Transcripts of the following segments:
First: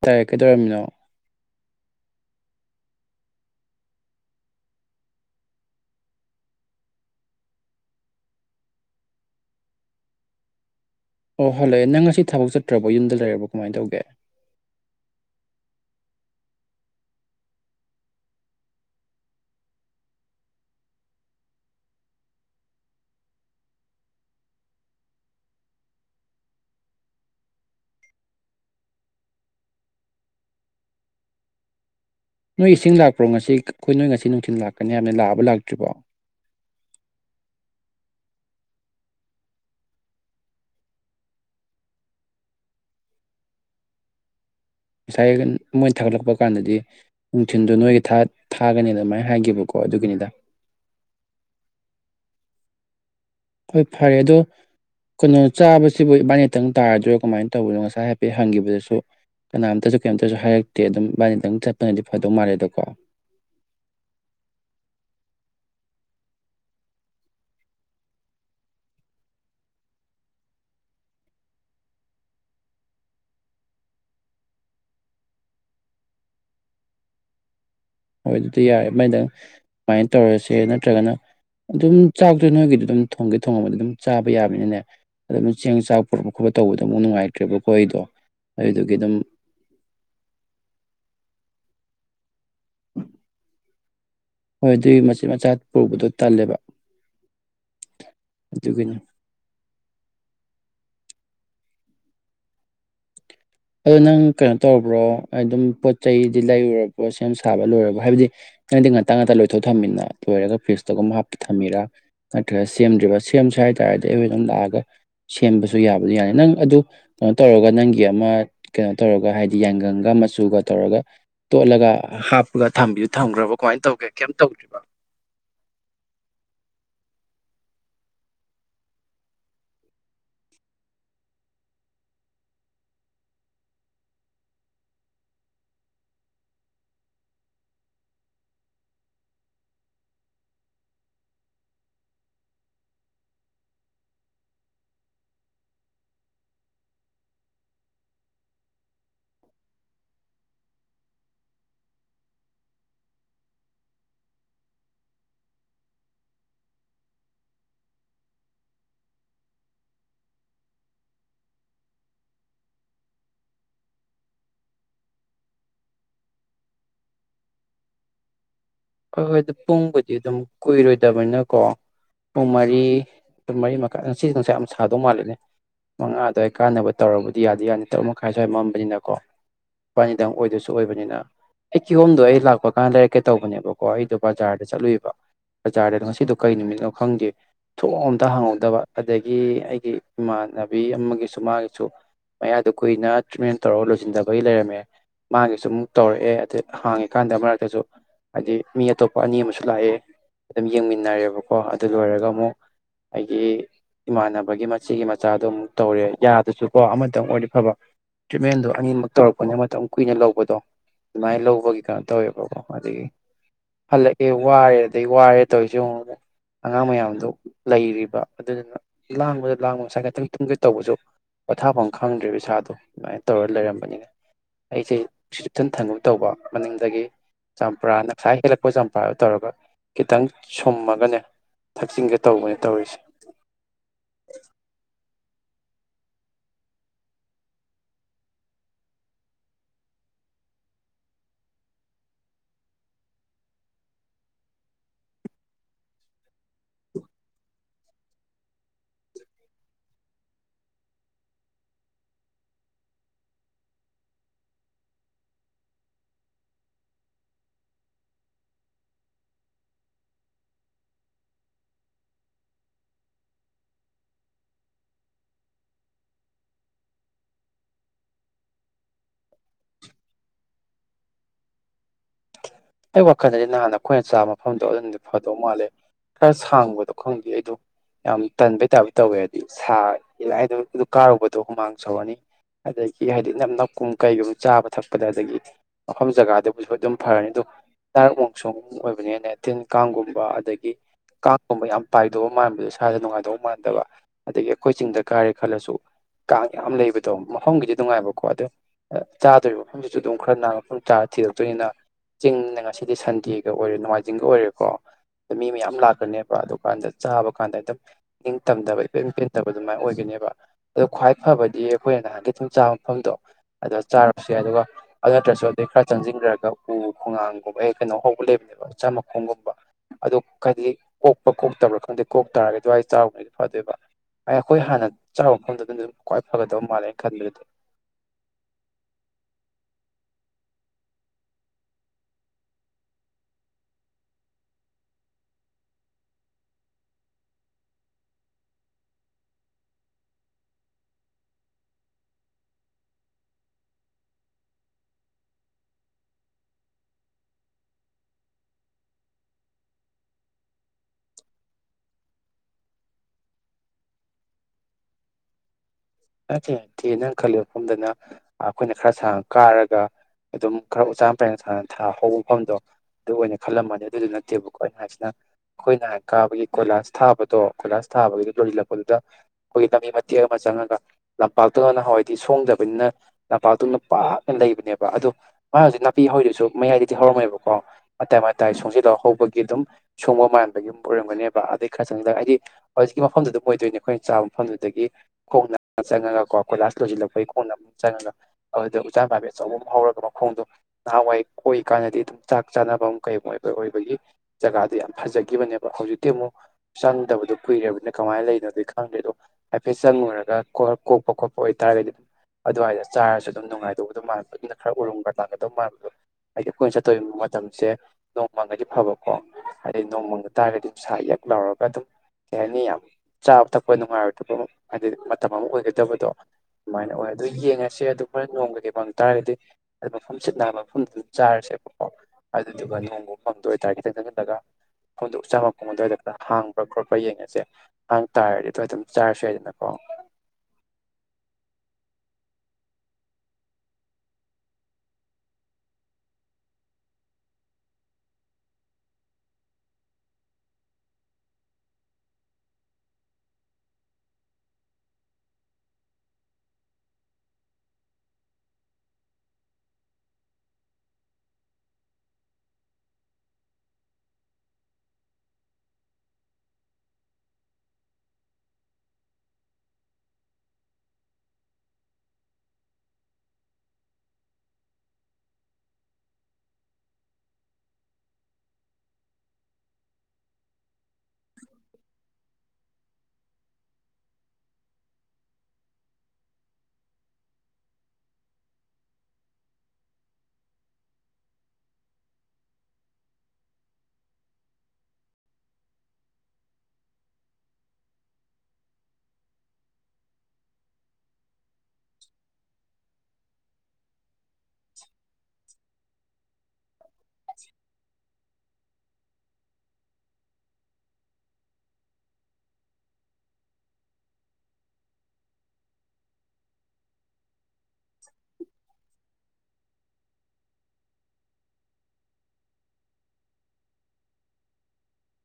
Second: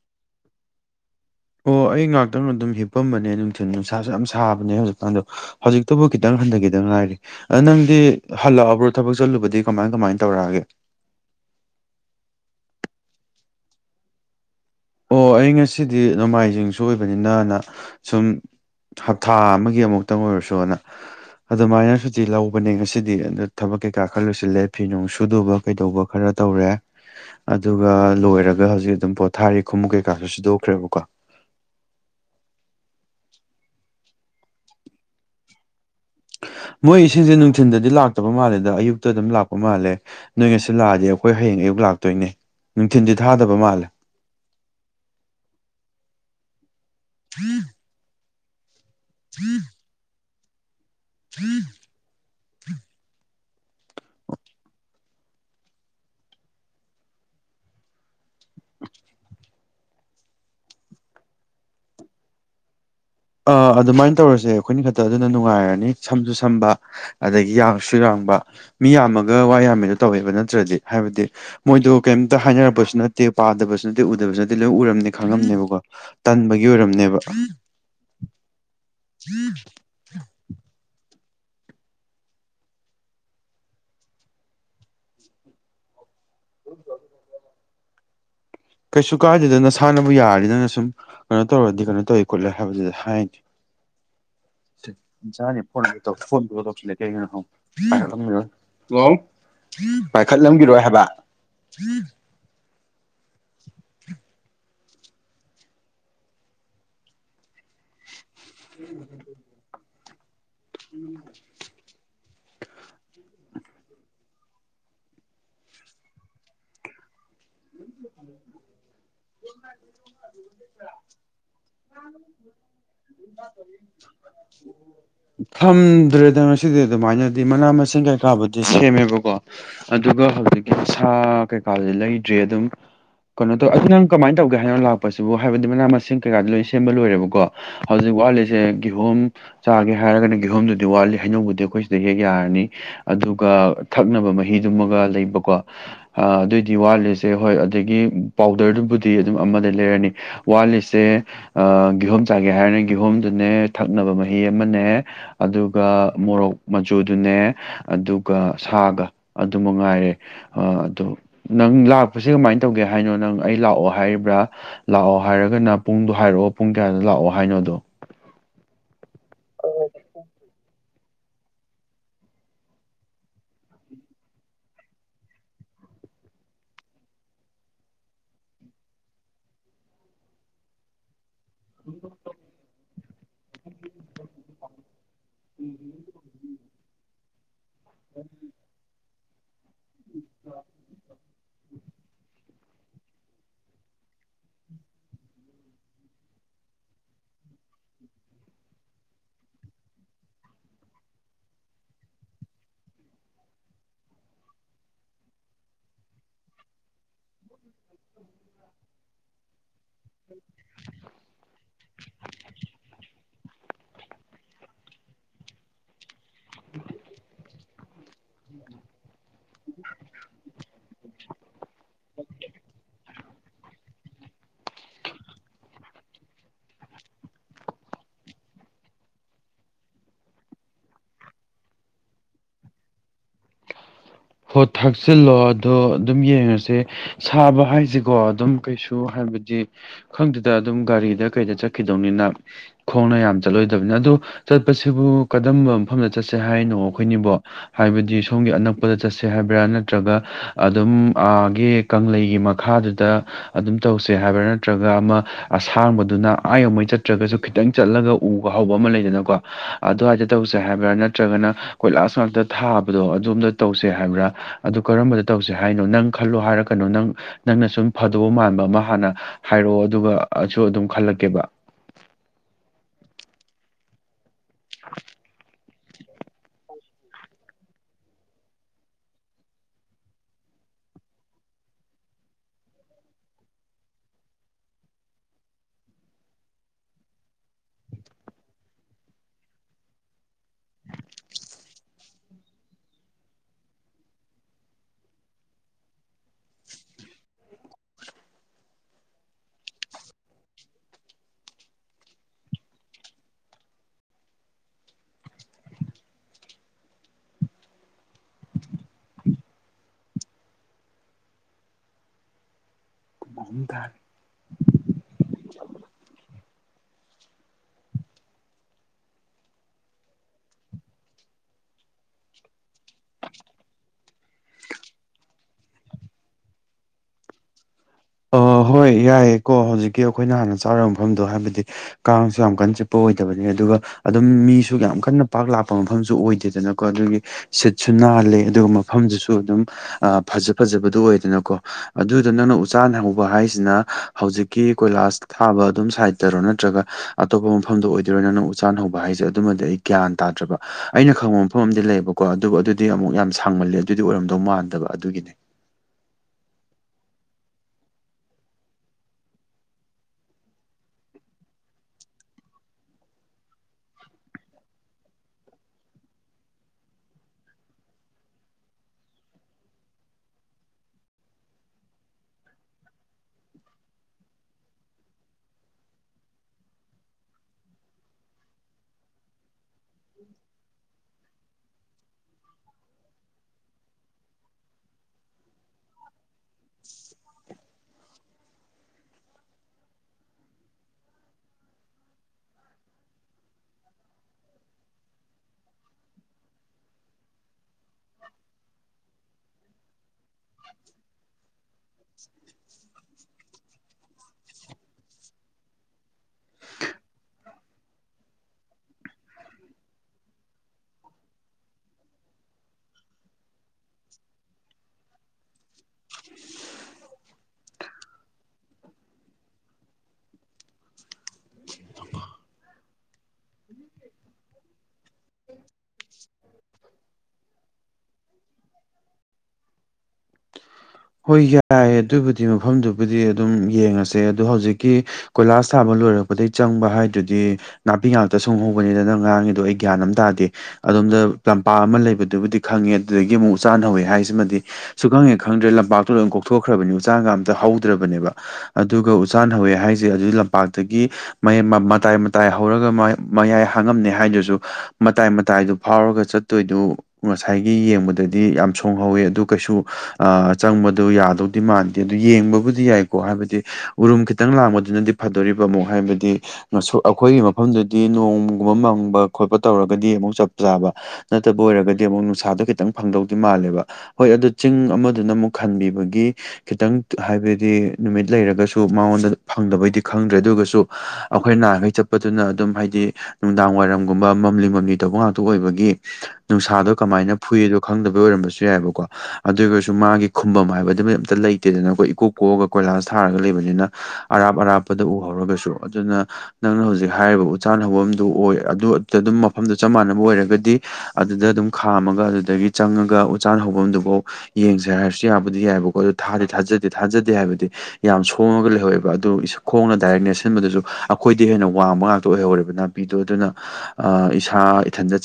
ꯇꯥꯏꯔꯦ ꯀꯩꯗꯧꯔꯝꯃꯤꯅꯣ ꯑꯣ ꯑꯩ ꯉꯥꯛꯇꯪ ꯑꯗꯨꯝ ꯍꯤꯞꯄꯝꯕꯅꯦ ꯅꯨꯡꯊꯤꯟꯜ ꯅꯨꯡꯁꯥꯁꯨ ꯌꯥꯝ ꯁꯥꯕꯅꯦ ꯍꯧꯖꯤꯛꯀꯥꯟꯗꯣ ꯍꯧꯖꯤꯛꯇꯨꯕꯨ ꯈꯤꯇꯪ ꯍꯟꯊꯈꯤꯗ ꯍꯥꯏꯔꯤ ꯑꯗ ꯅꯪꯗꯤ ꯍꯜꯂꯛꯑꯕ꯭ꯔꯣ ꯊꯕꯛ ꯆꯠꯂꯨꯕꯗꯤ ꯀꯃꯥꯏ ꯀꯃꯥꯏꯅ ꯇꯧꯔꯛꯑꯒꯦ ꯑꯣ ꯍꯣꯏꯂꯛꯑꯦ ꯅꯪ ꯉꯁꯤ ꯊꯕꯛ ꯆꯠꯇ꯭ꯔꯕꯣ ꯌꯨꯝꯗ ꯂꯩꯔꯕꯣ ꯀꯃꯥꯏꯅ ꯇꯧꯒꯦ ꯑꯣ ꯑꯩ ꯉꯁꯤꯗꯤ ꯅꯣꯡꯃꯥꯏꯖꯤꯡꯁꯨ ꯑꯣꯏꯕꯅꯤꯅꯅ ꯁꯨꯝ ꯍꯞꯇꯥ ꯑꯃꯒꯤ ꯑꯃꯨꯛꯇꯪ ꯑꯣꯏꯔꯁꯨ ꯑꯅ ꯑꯗꯨꯃꯥꯏꯅ ꯁꯨꯗꯤꯤ ꯂꯧꯕꯅꯦ ꯉꯁꯤꯗꯤ ꯑꯗꯨ ꯊꯕꯛ ꯀꯩꯀꯥ ꯈꯔ ꯂꯨꯁꯤꯜꯂꯦ ꯐꯤ ꯅꯨꯡ ꯁꯨꯗꯕ ꯀꯩꯗꯧꯕ ꯈꯔ ꯇꯔꯦ ꯑꯗꯨꯒ ꯂꯣꯏꯔꯒ ꯍꯧꯖꯤꯛ ꯑꯗꯨꯝ ꯄꯣꯥꯔꯤ ꯈꯨꯨꯝ ꯀꯩꯀꯥꯁꯨ ꯁꯤꯗꯣꯛꯈ꯭ꯔꯦꯕꯀꯣ ꯅꯣꯏ ꯏꯁꯤꯡ ꯂꯥꯛꯄ꯭ꯔꯣ ꯉꯁꯤ ꯑꯩꯈꯣꯏ ꯅꯣꯏ ꯉꯁꯤ ꯅꯨꯡꯊꯤꯜ ꯂꯥꯛꯀꯅꯤ ꯍꯥꯏꯕꯅ ꯂꯥꯛꯑꯕ ꯂꯥꯛꯇ꯭ꯔꯤꯕꯣ ꯃꯣꯏ ꯏꯁꯤꯡꯁꯦ ꯅꯨꯡꯊꯤꯟꯗꯗꯤ ꯂꯥꯛꯇꯕ ꯃꯥꯜꯂꯦꯗ ꯑꯌꯨꯛꯇ ꯑꯗꯨꯝ ꯂꯥꯛꯄ ꯃꯥꯜꯂꯦ ꯅꯣꯏ ꯉꯁꯤ ꯂꯥꯛꯑꯗꯤ ꯑꯩꯈꯣꯏ ꯍꯌꯦꯡ ꯑꯨ ꯂꯥꯛꯇꯣꯏꯅꯦ ꯅꯨꯡꯊꯤꯟꯗꯤ ꯊꯥꯗꯕ ꯃꯥꯜꯂꯦ ꯉꯁꯥꯏ ꯃꯣꯏ ꯊꯥꯒꯠꯂꯛꯄ ꯀꯥꯟꯗꯗꯤ ꯅꯨꯡꯊꯤꯟꯗꯣ ꯅꯣꯏꯒꯤ ꯊꯥ ꯊꯥꯒꯅꯤ ꯑꯗꯨꯃꯥꯏꯅ ꯍꯥꯏꯈꯤꯕꯕꯀꯣ ꯑꯗꯨꯒꯤꯅꯤꯗ ꯎꯝ ꯍꯣꯏ ꯐꯔꯦ ꯑꯗꯣ ꯀꯩꯅꯣ ꯆꯥꯕꯁꯤꯕꯨ ꯏꯕꯥꯅꯤꯇꯪ ꯇꯥꯔꯗꯣꯏꯔꯣ ꯀꯃꯥꯏꯅ ꯇꯧꯕꯅꯣ ꯉꯁꯥꯏ ꯍꯥꯏꯐꯦꯠ ꯍꯪꯈꯤꯕꯗꯁꯨ ꯀꯅꯥꯝꯇꯁꯨ ꯀꯩꯝꯇꯁꯨ ꯍꯥꯏꯔꯛꯇꯦ ꯑꯗꯨꯝ ꯕꯥꯥꯏꯅꯤꯇꯪ ꯆꯠꯄꯅꯗꯤ ꯐꯗꯧ ꯃꯥꯜꯂꯦꯗꯣ ꯀꯣ ꯑ ꯑꯗꯨꯃꯥꯏꯅ ꯇꯧꯔꯁꯦ ꯑꯩꯈꯣꯏꯅ ꯈꯛꯇ ꯑꯗꯨꯅ ꯅꯨꯡꯉꯥꯏꯔꯅꯤ ꯁꯝꯁꯨ ꯁꯝꯕ ꯑꯗꯒꯤ ꯌꯥꯝꯡꯁꯨ ꯌꯥꯝ ꯃꯤ ꯌꯥꯝꯃꯒ ꯋꯥ ꯌꯥꯝꯃꯤꯗꯣ ꯇꯧꯋꯦꯕ ꯅꯠꯇ꯭ꯔꯗꯤ ꯍꯥꯏꯕꯗꯤ ꯃꯣꯏꯗ ꯀꯩꯝꯇ ꯍꯥꯏꯅꯔꯛꯄꯁꯨ ꯅꯠꯇꯦ ꯄꯥꯗꯕꯁꯨ ꯅꯠꯇꯦ ꯎꯗꯕꯁꯨ ꯅꯠꯇꯦ ꯂꯣꯏ ꯎꯔꯝꯅꯦ ꯈꯪꯉꯝꯅꯦꯕꯀꯣ ꯇꯟꯕꯒꯤ ꯑꯣꯏꯔꯝꯅꯦꯕ ꯍꯣꯏ ꯑꯗꯨꯗꯤ ꯌꯥꯔꯦ ꯃꯩꯗꯪ ꯁꯨꯃꯥꯏꯅ ꯇꯧꯔꯁꯦ ꯅꯠꯇ꯭ꯔꯒꯅ ꯑꯗꯨꯝ ꯆꯥꯛꯇꯣ ꯅꯣꯏꯒꯤꯗꯤ ꯑꯗꯨꯝ ꯊꯣꯡꯒꯦ ꯊꯣꯡꯉꯝꯕꯗꯤ ꯑꯗꯨꯝ ꯆꯥꯕ ꯌꯥꯕꯅꯤꯅꯦ ꯑꯗꯨꯝ ꯆꯦꯡ ꯆꯥꯛ ꯄꯨꯔꯛꯄ ꯈꯣꯠꯄ ꯇꯧꯕꯗ ꯑꯃꯨꯛ ꯅꯨꯡꯉꯥꯏꯇ꯭ꯔꯦꯕꯀꯣ ꯑꯩꯗꯣ ꯑꯗꯨꯗꯨꯒꯤ ꯑꯗꯨꯝ ꯀꯩꯁꯨ ꯀꯥꯏꯗꯦꯗ ꯅꯁꯥꯅꯕꯨ ꯌꯥꯔꯦꯗꯪꯅ ꯁꯨꯝ ꯀꯩꯅꯣ ꯇꯧꯔꯗꯤ ꯀꯩꯅꯣ ꯇꯧꯋ ꯀꯂ ꯍꯥꯏꯕꯁ ꯍꯥꯏꯥꯏ ꯍ ꯌꯥꯅꯤ ꯐꯣꯟ ꯐꯣꯟꯒ ꯇꯁꯤ ꯀꯩꯅꯣ ꯑꯗꯨꯒꯤꯅꯤ ꯄꯥꯏꯈꯠꯂꯝꯈꯤꯔꯣꯏ ꯍꯥꯏꯕ ꯑꯗ ꯅꯪ ꯀꯩꯅꯣ ꯇꯔꯕ꯭ꯔꯣ ꯑꯩ ꯑꯗꯨꯝ ꯄꯣꯠ ꯆꯩꯗꯤ ꯂꯩꯔꯨꯔꯕ꯭ꯔꯣ ꯁꯦꯝ ꯁꯥꯕ ꯂꯣꯏꯔꯕ ꯍꯥꯏꯕꯗꯤ ꯅꯪꯗꯤ ꯉꯟꯇ ꯉꯥꯛꯇ ꯂꯣꯏꯊꯣꯛ ꯊꯝꯃꯤꯅ ꯊꯣꯏꯔꯒ ꯐ꯭ꯔꯤꯖꯇꯒꯨꯝ ꯍꯥꯞꯄ ꯊꯝꯃꯤꯔꯥ ꯅꯠꯇ꯭ꯔꯒ ꯁꯦꯝꯗ꯭ꯔꯤꯕ ꯁꯦꯝꯁꯦ ꯍꯥꯏꯇꯥꯥꯔꯗꯤ ꯑꯩꯈꯣꯏ ꯑꯗꯨꯝ ꯂꯥꯛꯑꯒ ꯁꯦꯝꯕꯁꯨ ꯌꯥꯕꯗꯤ ꯌꯥꯅꯤ ꯅꯪ ꯑꯗꯨ ꯀꯩꯅꯣ ꯇꯧꯔꯒ ꯅꯪꯒꯤ ꯑꯃ ꯀꯩꯅꯣ ꯇꯧꯔꯒ ꯍꯥꯏꯗꯤ ꯌꯥꯏꯉꯪꯒ ꯃꯆꯨꯒ ꯇꯧꯔꯒ ꯇꯣꯠꯂꯒ ꯍꯥꯞꯄꯒ ꯊꯝꯕꯤꯗꯨ ꯊꯝꯈ꯭ꯔꯕ ꯀꯃꯥꯏꯅ ꯇꯧꯒꯦ ꯀꯩꯝ ꯇꯧꯗ꯭ꯔꯤꯕ ꯊꯝꯗ꯭ꯔꯦꯗ ꯁꯤꯗꯤ ꯑꯗꯨꯃꯥꯏꯅꯗꯤ ꯃꯅꯥ ꯃꯁꯤꯡ ꯀꯩꯀꯥꯕꯨꯗꯤ ꯁꯦꯝꯃꯦꯕꯀꯣ ꯑꯗꯨꯒ ꯍꯧꯖꯤꯛꯀꯤ ꯁꯥ ꯀꯩ ꯀ ꯀ ꯂꯩꯗ꯭ꯔꯦ ꯑꯗꯨꯝ ꯀꯩꯅꯣ ꯇꯧ ꯑꯗꯨ ꯅꯪ ꯀꯃꯥꯏꯅ ꯇꯧꯒꯦ ꯍꯥꯏꯅꯣ ꯂꯥꯛꯄꯁꯤꯕꯨ ꯍꯥꯏꯕꯗꯤ ꯃꯅꯥ ꯃꯁꯤꯡ ꯀꯌꯥꯥꯗ ꯂꯣꯏ ꯁꯦꯝꯕ ꯂꯣꯏꯔꯦꯕꯀꯣ ꯍꯧꯖꯤꯛ ꯋꯥꯠꯂꯤꯁꯦ ꯤꯍꯣꯝ ꯆꯥꯒꯦ ꯍꯥꯏꯔꯒꯅ ꯤꯍꯣꯝꯗꯨꯗꯤ ꯋꯥꯠꯂꯤ ꯍꯩꯅꯧꯕꯗꯤ ꯑꯩꯈꯣꯏ ꯁꯤꯗ ꯍꯦꯛ ꯌꯥꯔꯅꯤ ꯑꯗꯨꯒ ꯊꯛꯅꯕ ꯃꯍꯤꯗꯨꯃꯒ ꯂꯩꯕꯀꯣ ꯑꯗꯨꯑꯣꯏꯗꯤ ꯋꯥꯠꯂꯤꯁ ꯍ ꯄꯗ ꯆꯥꯒꯦ ꯍꯥꯏꯔꯅ ꯀꯤꯍꯣꯝꯗꯨꯅꯦ ꯊꯛꯅꯕ ꯃꯍꯤ ꯑꯃꯅꯦ ꯑꯗꯨꯒ ꯃꯣꯔꯣꯛ ꯃꯆꯨꯗꯨꯅꯦ ꯑꯗꯨꯒ ꯁꯥꯒ ꯑꯗꯨ ꯃꯉꯥꯏꯔꯦ ꯑ ꯅꯪ ꯂꯥꯛ ꯍꯧ ꯀꯃꯥꯏꯅ ꯇꯧꯒꯦ ꯍꯥꯏꯅꯣ ꯅꯪ ꯑꯩ ꯂꯥꯛꯑꯣ ꯍꯥꯏꯔꯤꯕ꯭ꯔꯥ ꯂꯥꯛꯑꯣ ꯍꯥꯏꯔꯒꯅ ꯄꯨꯡꯗꯣ ꯍꯥꯏꯔꯛꯑꯣ ꯄꯨꯡ ꯀꯌꯥꯗꯣ ꯂꯥꯛꯑꯣ ꯂꯥꯛꯑꯣ ꯍꯥꯏꯅꯣꯗꯣ ꯍꯣꯏ ꯍꯣꯏ ꯑꯗꯨ ꯄꯨꯡꯕꯨꯗꯤ ꯑꯗꯨꯝ ꯀꯨꯏꯔꯣꯏꯗꯕꯅꯤꯅꯀꯣ ꯄꯨꯡ ꯃꯔꯤ ꯄꯨꯟ ꯃꯔꯤ ꯃꯈꯥ ꯉꯁꯤ ꯉꯁꯥꯏ ꯌꯥꯝ ꯁꯥꯗꯧ ꯃꯥꯜꯂꯤꯦꯅꯦ ꯃꯉꯥꯗꯋꯥ ꯑꯩ ꯀꯥꯟꯅꯕ ꯇꯧꯔꯕꯗꯤ ꯌꯥꯗ ꯌꯥꯅꯤ ꯇꯔꯨꯛ ꯃꯈꯥꯏ ꯁ꯭ꯋꯥꯏ ꯃꯝꯕꯅꯤꯅꯀꯣ ꯋꯥꯅꯤꯗꯪ ꯑꯣꯏꯗꯁꯨ ꯑꯣꯏꯕꯅꯤꯅ ꯑꯩ ꯀꯤꯍꯣꯝꯗꯣ ꯑꯩ ꯂꯥꯛꯄ ꯀꯥꯟꯗ ꯂꯩꯔꯛ ꯀꯩ ꯇꯧꯕꯅꯦꯕꯀꯣ ꯑꯩꯗꯣ ꯕꯖꯥꯔꯗ ꯆꯠꯂꯨꯏꯕ ꯕꯖꯥꯔꯗ ꯉꯁꯤꯗꯣ ꯀꯩ ꯅꯨꯃꯤꯠꯅꯣ ꯈꯪꯗꯦ ꯊꯣꯛꯂ ꯑꯝꯇ ꯍꯪꯍꯧꯗꯕ ꯑꯗꯒꯤ ꯑꯩꯒꯤ ꯏꯃꯥꯟꯅꯕꯤ ꯑꯃꯒꯤꯁꯨ ꯃꯥꯒꯤꯁꯨ ꯃꯌꯥꯗ ꯀꯨꯏꯅ ꯇ꯭ꯔꯤꯠꯃꯦꯟ ꯇꯧꯔꯒ ꯂꯣꯏꯁꯤꯟꯗꯕꯒꯤ ꯂꯩꯔꯝꯃꯦ ꯃꯥꯒꯤꯁꯨ ꯑꯃꯨꯛ ꯇꯧꯔꯛꯑꯦ ꯑꯗꯨ ꯍꯥꯡꯉꯤꯀꯥꯟꯗ ꯃꯔꯛꯇꯁꯨ ꯍꯥꯏꯗꯤ ꯃꯤ ꯑꯇꯣꯞꯄ ꯑꯅꯤ ꯑꯃꯁꯨ ꯂꯥꯛꯑꯦ ꯑꯗꯨꯝ ꯌꯦꯡꯃꯤꯟꯅꯔꯦꯕꯀꯣ ꯑꯗꯨ ꯂꯣꯏꯔꯒ ꯑꯃꯨꯛ ꯑꯩꯗꯒꯤ ꯏꯃꯥꯟꯅꯕꯒꯤ ꯃꯆꯤꯒꯤ ꯃꯆꯥꯗꯣ ꯑꯃꯨꯛ ꯇꯧꯔꯦ ꯌꯥꯗꯁꯨ ꯀꯣ ꯑꯃꯇꯪ ꯑꯣꯏꯗꯤ ꯐꯕ ꯇ꯭ꯔꯤꯠꯃꯦꯟꯗꯨꯣ ꯑꯅꯤꯃꯛ ꯇꯧꯔꯛꯄꯅꯦ ꯃꯇꯝ ꯀꯨꯏꯅ ꯂꯧꯕꯗꯣ ꯑꯗꯨꯃꯥꯏꯅ ꯂꯧꯕꯒꯤ ꯀꯩꯅꯣ ꯇꯧꯋꯦꯕꯀꯣ ꯑꯗꯒꯤ ꯍꯜꯂꯛꯑꯦ ꯋꯥꯔꯦ ꯑꯗꯩ ꯋꯥꯔꯦ ꯇꯧꯔꯤꯁꯤꯉ ꯑꯉꯥꯡ ꯃꯌꯥꯝꯗꯣ ꯂꯩꯔꯤꯕ ꯑꯗꯨꯗꯨꯅ ꯂꯥꯡꯕꯗ ꯂꯥꯡꯕ ꯉꯁꯥꯏ ꯈꯤꯇꯪ ꯇꯨꯝꯒꯦ ꯇꯧꯕꯁꯨ ꯄꯣꯊꯥꯐꯝ ꯈꯪꯗ꯭ꯔꯔꯤꯕꯕ ꯁꯥꯥꯗꯣ ꯑꯗꯨꯃꯥꯏꯅ ꯇꯧꯔ ꯂꯩꯔꯝꯕꯅꯤꯅ ꯑꯩꯁꯦ ꯆꯆꯦꯛꯁꯤꯟ ꯊꯪꯒꯨ ꯇꯧꯕ ꯃꯅꯤꯡꯗꯒꯤ ꯆꯝꯄꯨꯔꯥꯅ ꯉꯁꯥꯏ ꯍꯦꯜꯂꯛꯄ ꯆꯝꯄ꯭ꯔ ꯇꯧꯔꯒ ꯈꯤꯇꯪ ꯁꯨꯝꯃꯒꯅꯦ ꯊꯛꯆꯤꯡꯒ ꯇꯧꯕꯅꯦ ꯇꯧꯔꯤꯁꯦ ꯍꯣꯏ ꯊꯥꯛꯆꯤꯜꯂꯣ ꯑꯗꯣ ꯑꯗꯨꯝ ꯌꯦꯡꯉꯁꯦ ꯁꯥꯕ ꯍꯥꯏꯁꯤꯀꯣ ꯑꯗꯨꯝ ꯀꯩꯁꯨ ꯍꯥꯏ ꯍꯥꯏꯕꯗꯤ ꯈꯪꯗꯗ ꯑꯗꯨꯝ ꯒꯥꯔꯤꯗ ꯀꯩꯗ ꯆꯠꯈꯤꯗꯧꯅꯤꯅ ꯈꯣꯡꯅ ꯌꯥꯝ ꯆꯠꯂꯣꯏꯗꯕꯅꯤꯅ ꯑꯗꯣ ꯆꯠꯄꯁꯤꯕꯨ ꯀꯔꯝꯕ ꯃꯐꯝꯗ ꯆꯠꯁꯦ ꯍꯥꯏꯔꯤꯅꯣ ꯑꯩꯈꯣꯏꯅꯤꯕꯣ ꯍꯥꯏꯕꯗꯤ ꯁꯣꯝꯒꯤ ꯑꯅꯛ ꯑꯗ ꯆꯠꯁꯦ ꯍꯥꯏꯕ꯭ꯔꯥ ꯅꯠꯇ꯭ꯔꯒ ꯑꯗꯨꯝ ꯑꯥꯒꯤ ꯀꯪꯂꯩꯒꯤ ꯃꯈꯥꯗꯨꯗ ꯑꯗꯨꯝ ꯇꯧꯁꯦ ꯍꯥꯏꯕ꯭ꯔꯥ ꯅꯠꯇ꯭ꯔꯒ ꯑꯃ ꯑꯁꯥꯡꯕꯗꯨꯅ ꯑꯥꯏꯉꯩ ꯆꯠꯇ꯭ꯔꯒꯁꯨ ꯈꯤꯇꯪ ꯆꯠꯂꯒ ꯎꯒ ꯍꯥꯎꯕ ꯑꯃ ꯂꯩꯗꯅꯀꯣ ꯑꯗꯨꯋꯥꯏꯗ ꯇꯧꯁꯦ ꯍꯥꯏꯕ꯭ꯔꯥ ꯅꯠꯇ꯭ꯔꯒꯅ ꯑꯩꯈꯣꯏ ꯂꯥꯁ ꯉꯥꯛꯇ ꯊꯥꯕꯗꯣ ꯑꯗꯣꯝꯗ ꯇꯧꯁꯦ ꯍꯥꯏꯕ꯭ꯔꯥ ꯑꯗꯨ ꯀꯝꯕ ꯇꯧꯁꯦ ꯍꯥꯏꯅꯣ ꯅꯪ ꯈꯜꯂꯣ ꯍꯥꯏꯔꯛꯀꯅꯣ ꯅꯪ ꯅꯪꯅ ꯁꯨꯝ ꯐꯗꯧꯕꯥꯟꯕ ꯑꯃ ꯍꯥꯟꯅ ꯍꯥꯏꯔꯛꯑꯣ ꯑꯗꯨꯒ ꯑꯗꯨꯝ ꯈꯜꯂꯛꯀꯦꯕ ꯑꯩ ꯋꯥꯈꯜꯗꯗꯤ ꯅꯍꯥꯟ ꯑꯩꯈꯣꯏꯅ ꯆꯥꯕ ꯃꯐꯝꯗꯣ ꯑꯗꯨꯅꯗꯤ ꯐꯗꯧ ꯃꯥꯜꯂꯦ ꯈꯔ ꯁꯥꯡꯕꯗꯣ ꯈꯪꯗꯦ ꯑꯩꯗꯣ ꯌꯥꯝ ꯇꯟꯕꯩ ꯇꯥꯕꯩ ꯇꯧꯋꯦ ꯍꯥꯏꯗꯤ ꯁꯥꯗ ꯑꯗꯨ ꯀꯥꯔꯨꯕꯗꯣ ꯍꯨꯃꯥꯡ ꯁꯧꯔꯅꯤ ꯑꯗꯒꯤ ꯍꯥꯏꯗꯤ ꯅꯝꯅꯛꯀꯨꯝ ꯀꯩꯒꯨꯝ ꯆꯥꯕ ꯊꯛꯄꯗ ꯑꯗꯒꯤ ꯃꯐꯝ ꯖꯒꯥꯗꯨꯕꯨꯁꯨ ꯑꯗꯨꯝ ꯐꯔꯅꯤ ꯑꯗꯨ ꯇꯔꯛ ꯃꯁꯣꯡ ꯑꯣꯏꯕꯅꯤꯅꯦ ꯇꯤꯟ ꯀꯥꯡꯒꯨꯝꯕ ꯑꯗꯒꯤ ꯀꯥꯡꯒꯨꯝꯕ ꯌꯥꯝ ꯄꯥꯏꯗꯧꯕ ꯃꯥꯟꯕꯗꯣ ꯏꯁꯥꯗ ꯅꯨꯡꯉꯥꯏꯗꯧꯕ ꯃꯥꯟꯗꯕ ꯑꯗꯒꯤ ꯑꯩꯈꯣꯏ ꯆꯤꯡꯗ ꯀꯥꯏꯔꯦ ꯈꯜꯂꯁꯨ ꯀꯥꯡ ꯌꯥꯝ ꯂꯩꯕꯗꯣ ꯃꯐꯝꯒꯤꯗꯤ ꯅꯨꯡꯉꯥꯏꯕꯀꯣ ꯑꯗꯨ ꯆꯥꯗꯣꯔꯤꯕ ꯃꯐꯝꯁꯤꯁꯨ ꯑꯗꯨꯝ ꯈꯔ ꯅꯥ ꯃꯐꯝ ꯆꯥ ꯊꯤꯗꯛꯇꯣꯏꯅꯤꯅ ꯆꯤꯡꯅ ꯉꯁꯤꯗꯤ ꯁꯟꯗꯦꯒ ꯑꯣꯏꯔꯦ ꯅꯣꯡꯃꯥꯏꯖꯤꯡꯒ ꯑꯣꯏꯔꯦꯀꯣ ꯃꯤ ꯃꯌꯥꯝ ꯂꯥꯛꯀꯅꯦꯕ ꯑꯗꯨꯀꯥꯟꯗ ꯆꯥꯕ ꯀꯥꯟꯗ ꯑꯗꯨꯝ ꯏꯇꯝꯗꯕ ꯏꯄꯦꯟ ꯏꯄꯦꯟꯗꯕ ꯑꯗꯨꯃꯥꯏꯅ ꯑꯣꯏꯒꯅꯤ ꯑꯣ ꯈ꯭ꯋꯥꯏ ꯐꯕꯗꯤ ꯑꯩꯈꯣꯏꯅ ꯅꯍꯥꯟꯒꯤ ꯊꯣꯡ ꯆꯥ ꯃꯐꯝꯗꯣ ꯑꯗꯨꯗ ꯆꯥꯔꯨꯁꯨ ꯌꯥꯏ ꯑꯗꯨꯒ ꯑꯗꯨ ꯅꯠꯇ꯭ꯔꯁꯨ ꯑꯗꯨꯩ ꯈꯔ ꯆꯪꯁꯤꯟꯈ꯭ꯔꯒ ꯎ ꯈꯣꯡꯉꯥꯡꯒꯨꯝꯕ ꯑꯩ ꯀꯩꯅꯣ ꯍꯧꯕ ꯂꯩꯕꯅꯦꯕ ꯆꯥ ꯃꯈꯣꯡꯒꯨꯝꯕ ꯑꯗꯨ ꯍꯥꯏꯗꯤ ꯀꯣꯛꯄ ꯀꯣꯛꯇꯕ꯭ꯔꯥ ꯈꯪꯗꯦ ꯀꯣꯛ ꯇꯥꯔꯒꯗꯤ ꯑꯗꯨꯋꯥꯏ ꯆꯥꯎꯔꯅꯤꯗꯤ ꯐꯗꯣꯏꯕ ꯑꯩꯈꯣꯏ ꯍꯥꯟꯅ ꯆꯥꯕ ꯃꯐꯝꯗꯨꯗꯝ ꯈ꯭ꯋꯥꯏ ꯐꯒꯗꯧ ꯃꯥꯜꯂꯦꯅ ꯈꯟꯕꯗꯨꯗꯤ ꯑ ꯍꯣꯏ ꯌꯥꯏꯌꯦꯀꯣ ꯍꯧꯖꯤꯛꯀꯤ ꯑꯩꯈꯣꯏꯅ ꯍꯥꯟꯅ ꯆꯥꯔꯤꯕ ꯃꯐꯝꯗꯣ ꯍꯥꯏꯕꯗꯤ ꯀꯥꯡꯁꯨ ꯌꯥꯝ ꯀꯟꯅ ꯆꯤꯛꯄꯣꯛ ꯑꯣꯏꯗꯕꯅꯤ ꯑꯗꯨꯒ ꯑꯗꯨꯝ ꯃꯤꯁꯨ ꯌꯥꯝ ꯀꯟꯅ ꯄꯥꯛ ꯂꯥꯛꯄ ꯃꯐꯝꯁꯨ ꯑꯣꯏꯗꯦꯗꯅꯀꯣ ꯑꯗꯨꯒꯤ ꯁꯤꯠꯁꯨ ꯅꯥꯍꯜꯂꯦ ꯑꯗꯨꯒ ꯃꯐꯝꯗꯨꯁꯨ ꯑꯗꯨꯝ ꯐꯖ ꯐꯖꯕꯗꯨ ꯑꯣꯏꯗꯅꯀꯣ ꯑꯗꯨꯗ ꯅꯪꯅ ꯆꯥ ꯍꯧꯕ ꯍꯥꯏꯁꯤꯅ ꯍꯧꯖꯤꯛ ꯀꯣꯏꯥꯁ ꯊꯥ ꯁꯥꯏꯔꯣ ꯅꯠꯇ꯭ꯔꯒ ꯑꯇꯣꯞꯄ ꯃꯐꯝ ꯃꯐꯝꯗꯣ ꯑꯣꯏꯗꯣꯏꯔꯣ ꯅꯪ ꯎꯆ ꯆꯥꯟ ꯍꯧꯕ ꯍꯥꯏꯁꯦ ꯑꯗꯨꯃꯗꯤ ꯑꯩ ꯒ꯭ꯌꯥꯟ ꯇꯥꯗ꯭ꯔꯕ ꯑꯩꯅ ꯈꯪꯕ ꯃꯐꯝ ꯑꯃꯗꯤ ꯂꯩꯌꯦꯕꯀꯣ ꯑꯗꯨꯕꯨ ꯑꯗꯨꯗꯤ ꯑꯃꯨꯛ ꯌꯥꯝꯅ ꯁꯥꯡꯃꯜꯂꯦ ꯑꯗꯨꯗꯤ ꯑꯣꯏꯔꯝꯗꯧ ꯃꯥꯟꯗꯕ ꯑꯗꯨꯒꯤꯅꯦ ꯌꯥꯇꯦ ꯌꯥꯇꯦ ꯅꯪ ꯈꯜꯂꯤ ꯃꯐꯝꯗꯅ ꯑꯩꯈꯣꯏꯅ ꯈꯔ ꯁꯥꯡ ꯀꯥꯔꯒ ꯑꯗꯨꯝ ꯈꯔ ꯎꯥꯟ ꯄꯅ ꯊꯥ ꯍꯧꯕ ꯃꯐꯝꯗꯣ ꯑꯗꯨ ꯑꯣꯏꯅ ꯈꯜꯂꯝꯃꯅꯤ ꯑꯗꯨꯗꯨ ꯅꯠꯇꯦꯕꯀꯣꯩꯅ ꯍꯥꯏꯁꯤꯅ ꯑꯩꯈꯣꯏꯅꯍ ꯀꯥꯕꯒꯤ ꯀꯣꯏꯂꯥꯁ ꯊꯥꯕꯗꯣ ꯀꯣꯏꯂꯥꯁ ꯊꯥꯕꯒꯤꯗ ꯂꯣꯁꯤꯜꯂꯛꯄꯗꯨꯗ ꯑꯩꯈꯣꯏꯒꯤ ꯂꯝꯕꯤ ꯃꯇꯦꯛ ꯑꯃ ꯆꯪꯉꯒ ꯂꯝꯄꯥꯛꯇꯅꯅ ꯍꯋꯥꯏꯗꯤ ꯁꯣꯡꯗꯕꯅꯤꯅ ꯂꯝꯄꯥꯛꯇꯨꯅ ꯄꯥꯛꯅ ꯂꯩꯕꯅꯦꯕ ꯑꯗꯣ ꯃꯥ ꯍꯧꯖꯤꯛ ꯅꯥꯄꯤ ꯍꯧꯗꯨꯁꯨ ꯃꯌꯥꯏꯗꯗꯤ ꯍꯧꯔꯝꯃꯦꯕꯀꯣ ꯃꯇꯥꯏ ꯃꯇꯥꯏ ꯁꯣꯡꯁꯤ ꯇꯧ ꯍꯧꯕꯒꯤ ꯑꯗꯨꯝ ꯁꯣꯡꯕ ꯃꯥꯟꯕꯒꯤ ꯑꯗꯨꯝ ꯑꯣꯏꯔꯝꯒꯅꯦꯕ ꯑꯗꯨꯗꯩ ꯈꯔ ꯆꯪꯁꯤꯗ ꯍꯥꯏꯗꯤ ꯍꯧꯖꯤꯛ ꯃꯐꯝꯗꯨꯗꯝ ꯑꯣꯏꯗꯣꯏꯅꯤ ꯑꯩꯈꯣꯏꯅ ꯆꯥꯕ ꯃꯐꯝꯗꯨꯗꯒꯤꯣꯡ ꯆꯪꯉꯒ ꯀꯣ ꯀꯣꯏꯂꯥꯁ ꯂꯣꯏꯁꯤꯜꯂꯛꯄꯒꯤ ꯈꯣꯡꯗ ꯑꯃꯨꯛ ꯆꯪꯉꯒ ꯑꯗꯨꯗ ꯎꯖꯥꯟ ꯄꯥꯏꯕꯤ ꯑꯆꯧꯕ ꯑꯃ ꯍꯧꯔꯒ ꯃꯈꯣꯡꯗꯣ ꯅꯍꯥꯟꯋꯥꯏ ꯀꯣꯏ ꯀꯥꯟꯗꯗꯤ ꯑꯗꯨꯝ ꯆꯥꯛ ꯆꯥꯅꯕ ꯑꯃ ꯀꯩꯒꯨꯝꯕ ꯑꯣꯏꯕꯒꯤ ꯖꯒꯥꯗꯨꯣ ꯌꯥꯝ ꯐꯖꯈꯤꯕꯅꯦꯕ ꯑꯗ ꯍꯧꯖꯤꯛꯇꯤ ꯑꯃꯨꯛ ꯆꯪꯗꯕꯗꯣ ꯀꯨꯏꯅꯤꯅ ꯀꯃꯥꯏꯅ ꯂꯩꯅꯣꯗ ꯈꯪꯗꯦ ꯑꯗꯣ ꯍꯥꯏꯐꯦꯠ ꯆꯪꯉꯨꯔꯒ ꯀꯣꯛꯄ ꯈꯣꯠꯄ ꯑꯣꯏꯇꯥꯔꯒꯗꯤ ꯑꯗꯨꯝ ꯑꯗꯨꯋꯥꯏꯗ ꯆꯥꯔꯁꯨ ꯑꯗꯨꯝ ꯅꯨꯡꯉꯥꯏꯗꯧꯕꯗꯣ ꯃꯥꯟꯕ ꯑꯩꯅ ꯈꯔ ꯎꯔꯨꯝꯕ ꯂꯥꯛꯀꯗꯧ ꯃꯥꯟꯕꯗꯣ ꯍꯥꯏꯗꯤ ꯑꯩꯈꯣꯏꯅ ꯆꯠꯇꯣ ꯃꯇꯝꯁꯦ ꯅꯣꯡꯃꯪꯒꯗꯤ ꯐꯕꯀꯣ ꯑꯗꯩ ꯅꯣꯡꯃꯪꯒ ꯇꯥꯔꯒꯗꯤ ꯅꯨꯡꯁꯥ ꯌꯦꯛ ꯂꯧꯔꯒ ꯑꯗꯨꯝ ꯀꯩ ꯍꯥꯏꯅꯤ ꯌꯥꯝ ꯆꯥꯕ ꯊꯛꯄ ꯅꯨꯡꯉꯥꯏꯔꯗ ꯍꯥꯏꯗꯤ ꯃꯇꯝ ꯑꯃ ꯑꯣꯏꯒꯗꯕꯗꯣ ꯑꯗꯨꯃꯥꯏꯅ ꯑꯣꯏ ꯑꯗꯨ ꯌꯦꯡꯉꯁꯤꯦ ꯑꯗꯨ ꯈꯔ ꯅꯣꯡꯃꯒꯒꯤ ꯐꯪ ꯇꯥꯔꯒꯗꯤ ꯑꯗꯨ ꯃꯐꯝ ꯁꯤꯠ ꯅꯥꯕ ꯃꯐꯝꯗ ꯑꯗꯨꯝ ꯆꯥꯔꯁꯤꯦ ꯣ ꯑꯗꯨꯗꯨꯒ ꯅꯣꯡꯒ ꯐꯪꯗꯣꯏ ꯑꯣꯏꯇꯥꯔ ꯈꯤꯇꯪ ꯆꯪꯁꯤꯜꯂꯒ ꯐꯣꯡꯗꯣꯛ ꯆꯥꯝꯃꯄꯣꯡ ꯑꯗꯨꯏꯗ ꯈꯔ ꯍꯥꯡꯕ ꯈ꯭ꯔꯣꯠꯄ ꯌꯦꯡꯉꯁꯦ ꯍꯥꯡ ꯇꯥꯔꯗꯤ ꯑꯗꯨ ꯑꯗꯨꯝ ꯆꯥꯔꯁꯨ ꯌꯥꯗꯅꯀꯣ ꯍꯣꯏ ꯌꯥꯏ ꯑꯗꯨꯕꯨꯗꯤ ꯃꯐꯝꯗꯨꯕꯨꯗꯤ ꯑꯗꯨꯝ ꯌꯦꯡꯉꯁꯦ ꯑꯗ ꯍꯧꯖꯤꯛꯀꯤ ꯀꯣꯏꯂꯥꯁ ꯊꯥꯕ ꯂꯣꯏꯔꯛꯄꯗꯩ ꯆꯪꯕ ꯍꯥꯏꯗꯨꯗꯤ ꯅꯥꯄꯤ ꯉꯥꯛꯇ ꯁꯨꯡꯍꯧꯕꯅꯤꯗꯅꯪ ꯉꯔꯥꯡꯉꯤꯗꯣ ꯑꯩ ꯒ꯭ꯌꯥꯟ ꯑꯃ ꯇꯥꯗꯦ ꯑꯗ ꯑꯣꯝꯗ ꯂꯝꯄꯥꯛ ꯑꯃ ꯂꯩꯕꯗꯨꯕꯨꯗꯤ ꯈꯪꯉꯦ ꯑꯗꯨꯗꯒꯤ ꯑꯃꯨꯛ ꯎ ꯆꯥꯅ ꯍꯧꯧꯋꯦ ꯍꯥꯏꯁꯤꯃꯗꯤ ꯁꯨ ꯈꯪꯉꯦ ꯈꯪꯗ꯭ꯔꯦ ꯂꯝꯄꯥꯛꯇꯨ ꯂꯣꯏꯅ ꯀꯣꯛꯊꯣꯛꯈ꯭ꯔꯕꯅꯤ ꯎꯆꯥꯟꯒ ꯑꯝꯇ ꯍꯧꯗ꯭ꯔꯕꯅꯦꯕ ꯑꯗꯨꯒ ꯎꯆꯥꯟ ꯍꯧꯋꯦ ꯍꯥꯏꯁꯦ ꯑꯗꯨꯒꯤ ꯂꯝꯄꯥꯛꯇ ꯃꯇꯥꯏ ꯃꯇꯥꯏ ꯍꯧꯔꯒ ꯃꯌꯥꯏ ꯍꯥꯡꯉꯝꯅꯦ ꯍꯥꯏꯗꯨꯁꯨ ꯃꯇꯥꯏ ꯃꯇꯥꯏꯗꯨ ꯐ ꯐꯥꯎꯔꯒ ꯆꯠꯇꯣꯏꯗꯨ ꯉꯁꯥꯏꯒꯤ ꯌꯦꯡꯕꯗꯗꯤ ꯌꯥꯝ ꯁꯣꯡꯍꯧꯋꯦ ꯑꯗꯨ ꯀꯩꯁꯨ ꯆꯪꯕꯗꯨ ꯌꯥꯗꯧꯗꯤ ꯃꯥꯟꯗꯦ ꯑꯗꯨ ꯌꯦꯡꯕꯕꯨꯗꯤ ꯌꯥꯏꯀꯣ ꯍꯥꯏꯕꯗꯤ ꯎꯔꯨꯝ ꯈꯤꯇꯪ ꯂꯥꯡꯕꯗꯨꯅꯗꯤ ꯐꯗꯣꯔꯤꯕ ꯑꯃꯨꯛ ꯍꯥꯏꯕꯗꯤ ꯑꯩꯈꯣꯏꯒꯤ ꯃꯐꯝꯗꯗꯤ ꯅꯣꯡꯒꯨꯝꯕ ꯃꯪꯕ ꯈꯣꯠꯄ ꯇꯧꯔꯒꯗꯤ ꯑꯃꯨꯛ ꯥꯕ ꯅꯠꯇꯕ ꯑꯣꯏꯔꯒꯗꯤ ꯑꯃꯨ ꯅꯨꯡꯁꯥꯗꯣ ꯈꯤꯇꯪ ꯐꯪꯗꯧꯗꯤ ꯃꯥꯜꯂꯦꯕ ꯍꯣꯏ ꯑꯗꯨ ꯆꯤꯡ ꯑꯃꯗꯨꯅ ꯑꯃꯨꯛ ꯈꯟꯕꯤꯕꯒꯤ ꯈꯤꯇꯪ ꯍꯥꯏꯕꯗꯤ ꯅꯨꯃꯤꯠ ꯂꯩꯔꯒꯁꯨ ꯃꯉꯣꯟꯗ ꯐꯪꯗꯕꯩꯗꯤ ꯈꯪꯗ꯭ꯔꯦ ꯑꯗꯨ ꯑꯗꯨꯒꯁꯨ ꯑꯩꯈꯣꯏ ꯅꯥꯈꯩ ꯆꯠꯄꯗꯨꯅ ꯑꯗꯨꯝ ꯍꯥꯏꯗꯤ ꯅꯨꯡꯗꯥꯡ ꯋꯥꯏꯔꯝꯒꯨꯝꯕ ꯃꯝꯂꯤ ꯃꯝꯂꯤ ꯇꯧꯕ ꯉꯥꯛꯇꯣꯛ ꯑꯣꯏ ꯅꯨꯡꯁ ꯀꯃꯥꯏ ꯐꯣ ꯈꯪꯕ ꯑꯣꯏꯔ ꯌꯥꯏꯕꯀꯣ ꯑꯗꯨ ꯑꯣꯏꯁꯨ ꯈꯨꯝꯕꯝ ꯍꯥꯏꯕꯗꯨꯃ ꯑꯝꯇ ꯂꯩꯇꯦꯗꯅ ꯑꯩꯈꯣꯏ ꯏꯀꯣ ꯀꯣꯛꯑꯒ ꯀꯣꯏꯂꯥꯁ ꯊꯥꯔꯒ ꯂꯩꯕꯅꯤꯅ ꯑꯔꯥꯞ ꯑꯔꯥꯞꯄꯗ ꯎꯍꯧꯔꯒꯁꯨ ꯑꯗꯨꯅ ꯅꯪꯅ ꯍꯧꯖꯤꯛ ꯍꯥꯏꯔꯤꯕ ꯎꯆꯁꯥꯟ ꯍꯧꯕꯗꯨ ꯑꯣꯏ ꯑꯗꯨ ꯑꯗꯨꯝ ꯃꯐꯝꯗꯨ ꯆꯞ ꯃꯥꯟꯅꯕ ꯑꯣꯏꯔꯒꯗꯤ ꯑꯗꯨꯗ ꯑꯗꯨꯝ ꯈꯥꯝꯃꯒ ꯑꯗꯨꯗꯒꯤ ꯆꯪꯉꯒ ꯎ ꯆꯥꯟ ꯊꯐꯝꯗꯨꯐꯥꯎ ꯌꯦꯡꯁꯦ ꯍꯥꯏꯔ ꯌꯥꯕꯗꯤ ꯌꯥꯏꯑꯕꯀꯣ ꯊ ꯊꯥꯖꯗꯦ ꯊꯥꯖꯗꯦ ꯍꯥꯏꯕꯗꯤ ꯌꯥꯝ ꯁꯣꯉꯒ ꯂꯩꯍꯧꯋꯦꯕ ꯑꯗꯨ ꯈꯣꯡꯅ ꯗꯥꯏꯔ ꯑꯩ ꯑꯣꯏ ꯅꯥꯄꯤ